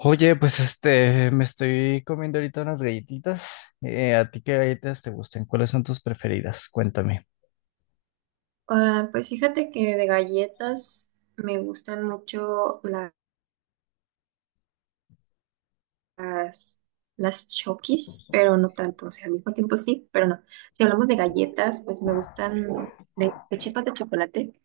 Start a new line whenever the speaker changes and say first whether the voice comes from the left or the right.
left: Oye, pues me estoy comiendo ahorita unas galletitas. ¿A ti qué galletas te gustan? ¿Cuáles son tus preferidas? Cuéntame.
right: Ah, pues fíjate que de galletas me gustan mucho las, las Chokis, pero no tanto, o sea, al mismo tiempo sí, pero no. Si hablamos de galletas, pues me gustan de chispas de chocolate,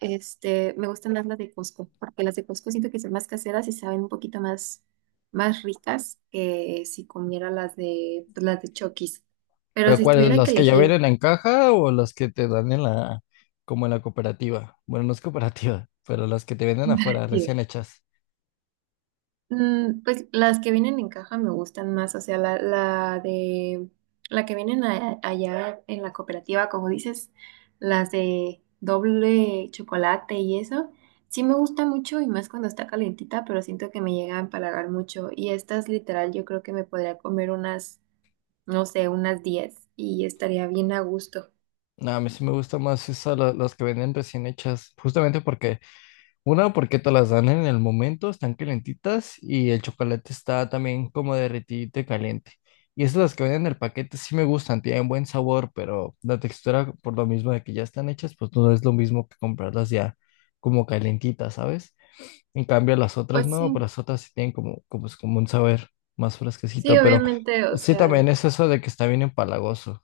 right: me gustan más las de Costco, porque las de Costco siento que son más caseras y saben un poquito más, más ricas que si comiera las de, pues, las de Chokis. Pero
left: ¿Pero
right: si
left: cuáles?
right: tuviera que
left: ¿Las que ya
right: elegir,
left: vienen en caja o las que te dan en como en la cooperativa? Bueno, no es cooperativa, pero las que te venden afuera, recién hechas.
right: Pues las que vienen en caja me gustan más, o sea, la de la que vienen allá en la cooperativa, como dices, las de doble chocolate y eso, sí me gusta mucho y más cuando está calentita, pero siento que me llega a empalagar mucho y estas literal yo creo que me podría comer unas, no sé, unas 10 y estaría bien a gusto.
left: No, a mí sí me gusta más esa, las que venden recién hechas, justamente porque una, porque te las dan en el momento, están calentitas y el chocolate está también como derretido y caliente. Y esas las que vienen en el paquete sí me gustan, tienen buen sabor, pero la textura, por lo mismo de que ya están hechas, pues no es lo mismo que comprarlas ya como calentitas, ¿sabes? En cambio, las otras
right: Pues
left: no, pero
right: sí,
left: las otras sí tienen como es como un saber más
right: sí,
left: fresquecito, pero
right: obviamente, o
left: sí también
right: sea.
left: es eso de que está bien empalagoso.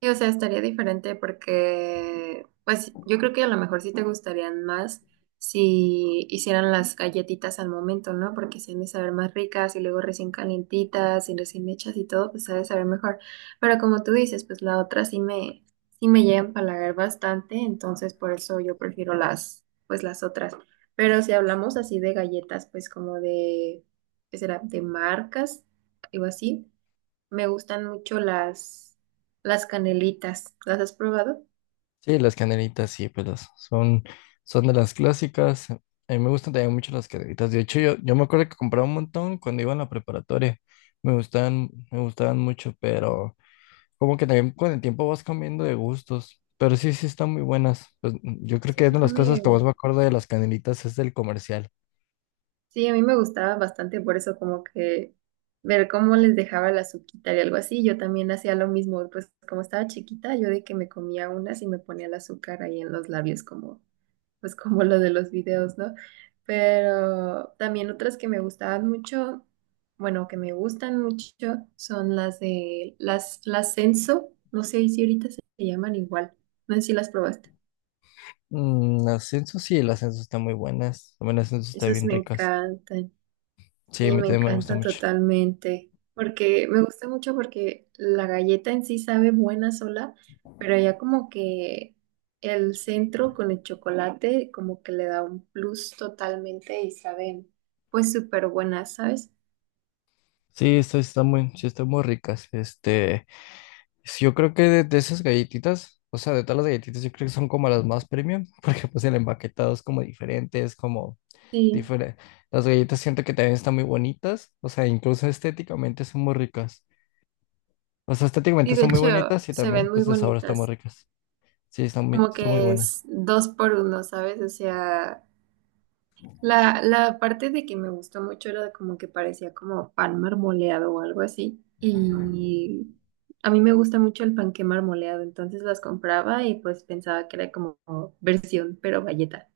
right: Sí, o sea, estaría diferente porque, pues, yo creo que a lo mejor sí te gustarían más si hicieran las galletitas al momento, ¿no? Porque se han de saber más ricas y luego recién calientitas y recién hechas y todo, pues se ha de saber mejor. Pero como tú dices, pues la otra sí me llega a empalagar bastante, entonces por eso yo prefiero las, pues las otras. Pero si hablamos así de galletas, pues como de, ¿qué será? De marcas, algo así. Me gustan mucho las canelitas. ¿Las has probado?
left: Sí, las canelitas, sí, pues son de las clásicas. A mí me gustan también mucho las canelitas. De hecho, yo me acuerdo que compraba un montón cuando iba en la preparatoria. Me gustaban mucho, pero como que también con el tiempo vas cambiando de gustos. Pero sí, sí están muy buenas. Pues yo creo
right: Sí,
left: que es una de
right: a
left: las cosas que más me
right: mí,
left: acuerdo de las canelitas es del comercial.
right: sí, a mí me gustaba bastante por eso, como que ver cómo les dejaba la azuquita y algo así. Yo también hacía lo mismo, pues como estaba chiquita, yo de que me comía unas y me ponía el azúcar ahí en los labios como pues como lo de los videos, ¿no? Pero también otras que me gustaban mucho, bueno, que me gustan mucho, son las de las Senso, no sé si ahorita se llaman igual, no sé si las probaste.
left: Mm, las Censo, sí, las ascenso están muy buenas. También las Censo están
right: Esas
left: bien
right: me
left: ricas.
right: encantan.
left: Sí, a
right: Sí,
left: mí
right: me
left: también me gusta
right: encanta
left: mucho.
right: totalmente, porque me gusta mucho porque la galleta en sí sabe buena sola, pero ya como que el centro con el chocolate como que le da un plus totalmente y saben pues súper buenas, ¿sabes?
left: Sí, sí, están muy ricas. Sí, yo creo que de esas galletitas, o sea, de todas las galletitas, yo creo que son como las más premium, porque pues el empaquetado es como
right: Sí,
left: diferente. Las galletas siento que también están muy bonitas, o sea, incluso estéticamente son muy ricas. O sea,
right: y
left: estéticamente
right: de
left: son muy
right: hecho
left: bonitas y
right: se
left: también,
right: ven muy
left: pues, de sabor están muy
right: bonitas,
left: ricas. Sí,
right: como
left: están muy
right: que
left: buenas.
right: es dos por uno, ¿sabes? O sea... La parte de que me gustó mucho era de como que parecía como pan marmoleado o algo así. Y a mí me gusta mucho el panqué marmoleado, entonces las compraba y pues pensaba que era como versión, pero galleta.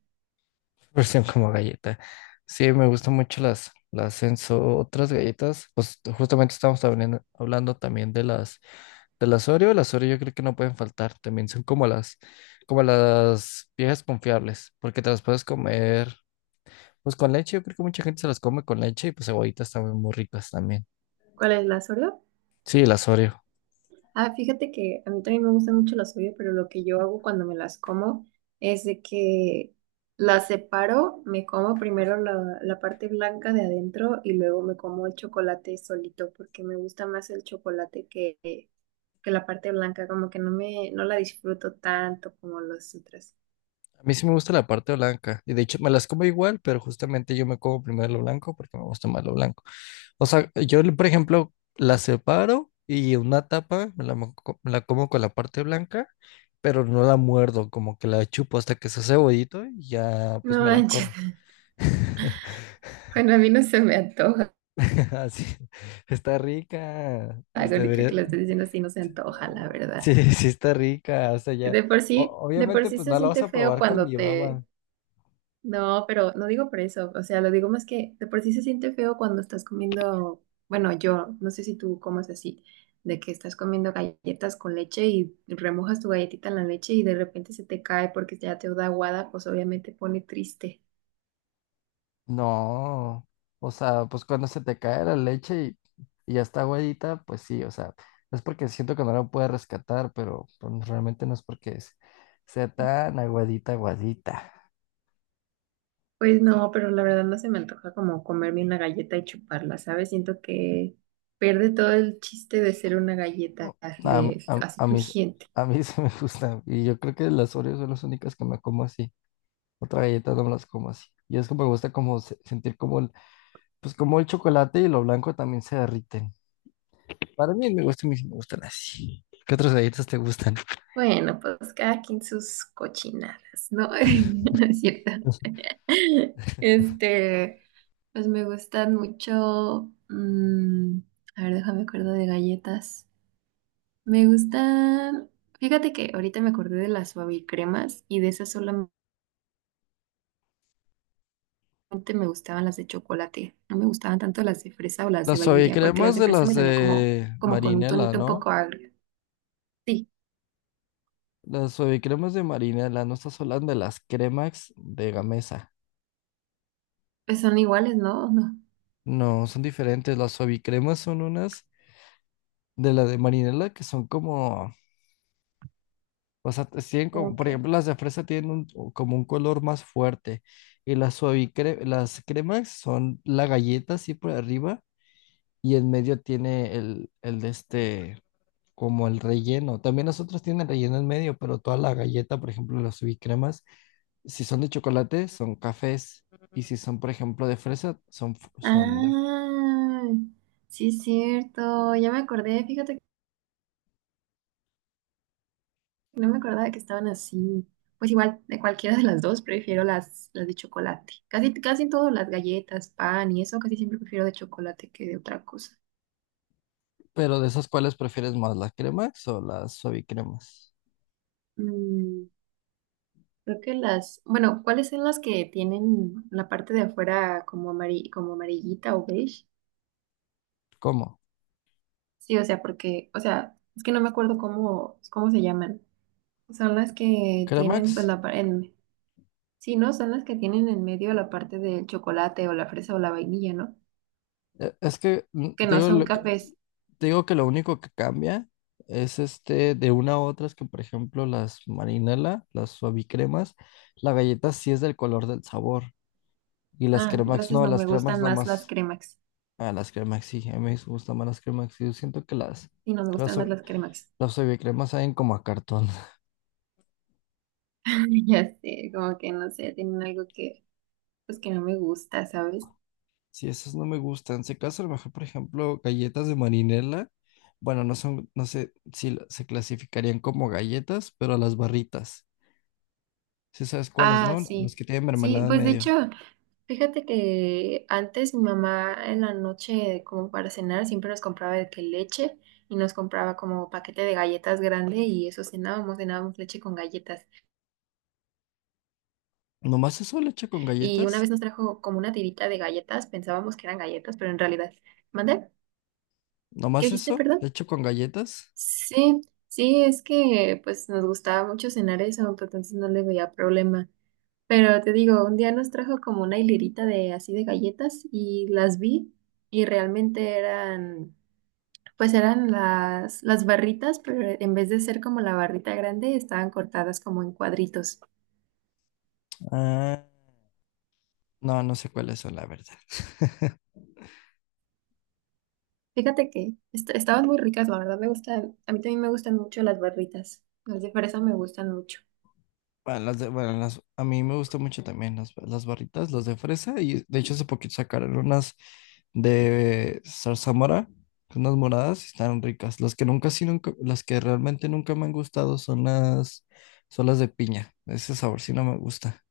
left: Versión como galleta. Sí, me gustan mucho las Enzo, otras galletas. Pues justamente estamos hablando también de las del Asorio, el Asorio yo creo que no pueden faltar. También son como como las viejas confiables, porque te las puedes comer pues con leche. Yo creo que mucha gente se las come con leche y pues cebollitas también muy ricas también.
right: ¿Cuál es la Oreo?
left: Sí, el Asorio.
right: Ah, fíjate que a mí también me gustan mucho las Oreo, pero lo que yo hago cuando me las como es de que las separo, me como primero la parte blanca de adentro y luego me como el chocolate solito porque me gusta más el chocolate que la parte blanca como que no me, no la disfruto tanto como los otros.
left: A mí sí me gusta la parte blanca. Y de hecho me las como igual, pero justamente yo me como primero lo blanco porque me gusta más lo blanco. O sea, yo por ejemplo la separo y una tapa me la como con la parte blanca, pero no la muerdo, como que la chupo hasta que se hace cebollito y ya pues
right: No
left: me la
right: manches.
left: como.
right: Bueno, a mí no se me antoja.
left: Así, está rica.
right: Ahorita que lo estoy diciendo así, no se
left: Sí,
right: antoja, la verdad.
left: sí está rica. O sea, ya. o-
right: De por
left: obviamente,
right: sí
left: pues
right: se
left: no la vas
right: siente
left: a
right: feo
left: probar con
right: cuando
left: mi
right: te...
left: baba.
right: No, pero no digo por eso. O sea, lo digo más que de por sí se siente feo cuando estás comiendo... Bueno, yo no sé si tú comes así, de que estás comiendo galletas con leche y remojas tu galletita en la leche y de repente se te cae porque ya te da aguada, pues obviamente pone triste.
left: No. O sea, pues cuando se te cae la leche y ya está aguadita, pues sí, o sea, es porque siento que no la puede rescatar, pero pues, realmente no es porque sea tan aguadita, aguadita.
right: Pues no, pero la verdad no se me antoja como comerme una galleta y chuparla, ¿sabes? Siento que pierde todo el chiste de ser una galleta
left: No, A, mí-
right: de,
left: a,
right: así
left: a mí,
right: crujiente.
left: a mí se me gusta. Y yo creo que las Oreos son las únicas que me como así. Otra galleta no me las como así. Y es que me gusta como sentir como pues como el chocolate y lo blanco también se derriten. Para mí me gusta, me gustan así. ¿Qué otras galletas te gustan?
right: Bueno, pues cada quien sus cochinadas, ¿no? No es cierto. Este, pues me gustan mucho. A ver, déjame acuerdo de galletas. Me gustan. Fíjate que ahorita me acordé de las suavicremas y de esas solamente. Antes me gustaban las de chocolate, no me gustaban tanto las de fresa o las de
left: Las
right: vainilla, porque las
left: suavicremas
right: de
left: de
right: fresa
left: las
right: me sabían como,
left: de
right: como con un
left: Marinela,
right: tonito un
left: ¿no?
right: poco agrio. Sí,
left: Las suavicremas de Marinela, no estás hablando de las cremax de Gamesa.
right: pues son iguales, ¿no? No.
left: No, son diferentes. Las suavicremas son unas de las de Marinela que son como... O sea, tienen como, por
right: Ok.
left: ejemplo, las de fresa tienen un- o como un color más fuerte y las cremas son la galleta así por arriba y en medio tiene el de este, como el relleno. También las otras tienen relleno en medio, pero toda la galleta, por ejemplo, las suavicremas, si son de chocolate, son cafés, y si son, por ejemplo, de fresa, son, son de...
right: Ah, sí es cierto, ya me acordé, fíjate que no me acordaba que estaban así. Pues igual, de cualquiera de las dos prefiero las de chocolate. Casi, casi en todo, las galletas, pan y eso, casi siempre prefiero de chocolate que de otra cosa.
left: Pero de esas, ¿cuáles prefieres más, las cremas o las suavicremas?
right: Mm, Creo que las, bueno, ¿cuáles son las que tienen la parte de afuera como como amarillita o beige?
left: ¿Cómo?
right: Sí, o sea, porque, o sea, es que no me acuerdo cómo, cómo se llaman. Son las que
left: ¿Cremax?
right: tienen, pues, la parte, sí, ¿no? Son las que tienen en medio la parte del chocolate o la fresa o la vainilla, ¿no?
left: Es que,
right: Que no
left: digo,
right: son cafés.
left: te digo que lo único que cambia es este de una a otra es que, por ejemplo, las marinela, las suavicremas, la galleta sí es del color del sabor. Y las
right: Ah,
left: cremax
right: entonces
left: no,
right: no me
left: las cremax
right: gustan más las
left: nomás.
right: cremas.
left: Ah, las cremax sí, a mí me gustan más las cremax. Yo siento que
right: Sí, no me
left: las,
right: gustan
left: sua-
right: más las cremas.
left: las suavicremas saben como a cartón.
right: Ya sé, como que no sé, tienen algo que, pues, que no me gusta, ¿sabes?
left: Sí, esas no me gustan. Si acaso, a lo mejor, por ejemplo, galletas de marinela, bueno, no son, no sé si se clasificarían como galletas, pero las barritas. Sí sabes cuáles,
right: Ah,
left: ¿no?
right: sí.
left: Las que tienen
right: Sí,
left: mermelada en
right: pues de
left: medio.
right: hecho. Fíjate que antes mi mamá en la noche, como para cenar, siempre nos compraba de que leche y nos compraba como paquete de galletas grande y eso cenábamos, cenábamos leche con galletas.
left: ¿Nomás eso le echo con
right: Y una
left: galletas?
right: vez nos trajo como una tirita de galletas, pensábamos que eran galletas, pero en realidad, ¿mande? ¿Qué
left: ¿Nomás
right: dijiste,
left: eso
right: perdón?
left: le echo con galletas?
right: Sí, sí, es que pues nos gustaba mucho cenar eso, pero entonces no le veía problema. Pero te digo, un día nos trajo como una hilerita de así de galletas y las vi y realmente eran... Pues eran las barritas, pero en vez de ser como la barrita grande, estaban cortadas como en cuadritos.
left: Ah, no, no sé cuáles son, la verdad.
right: Fíjate que estaban muy ricas, la verdad me gustan, a mí también me gustan mucho las barritas. Las de fresa me gustan mucho.
left: Bueno, las de- bueno, las- a mí me gustan mucho también las barritas, las de fresa, y de hecho hace poquito sacaron unas de zarzamora, unas moradas, y están ricas. Las que nunca, sí, nunca, las que realmente nunca me han gustado son son las de piña. Ese sabor sí no me gusta.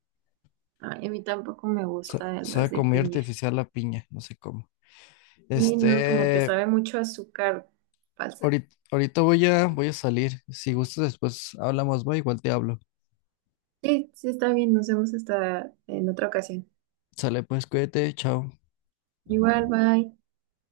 right: Ay, a mí tampoco me gustan las
left: Sabe
right: de
left: como muy
right: piña.
left: artificial la piña, no sé cómo.
right: Y no, como que
left: Este,
right: sabe mucho a azúcar falsa.
left: Ahorita, ahorita voy a salir. Si gustas, después hablamos, va, igual te hablo.
right: Sí, sí está bien, nos vemos hasta en otra ocasión.
left: Sale, pues, cuídate, chao.
right: Igual, bye.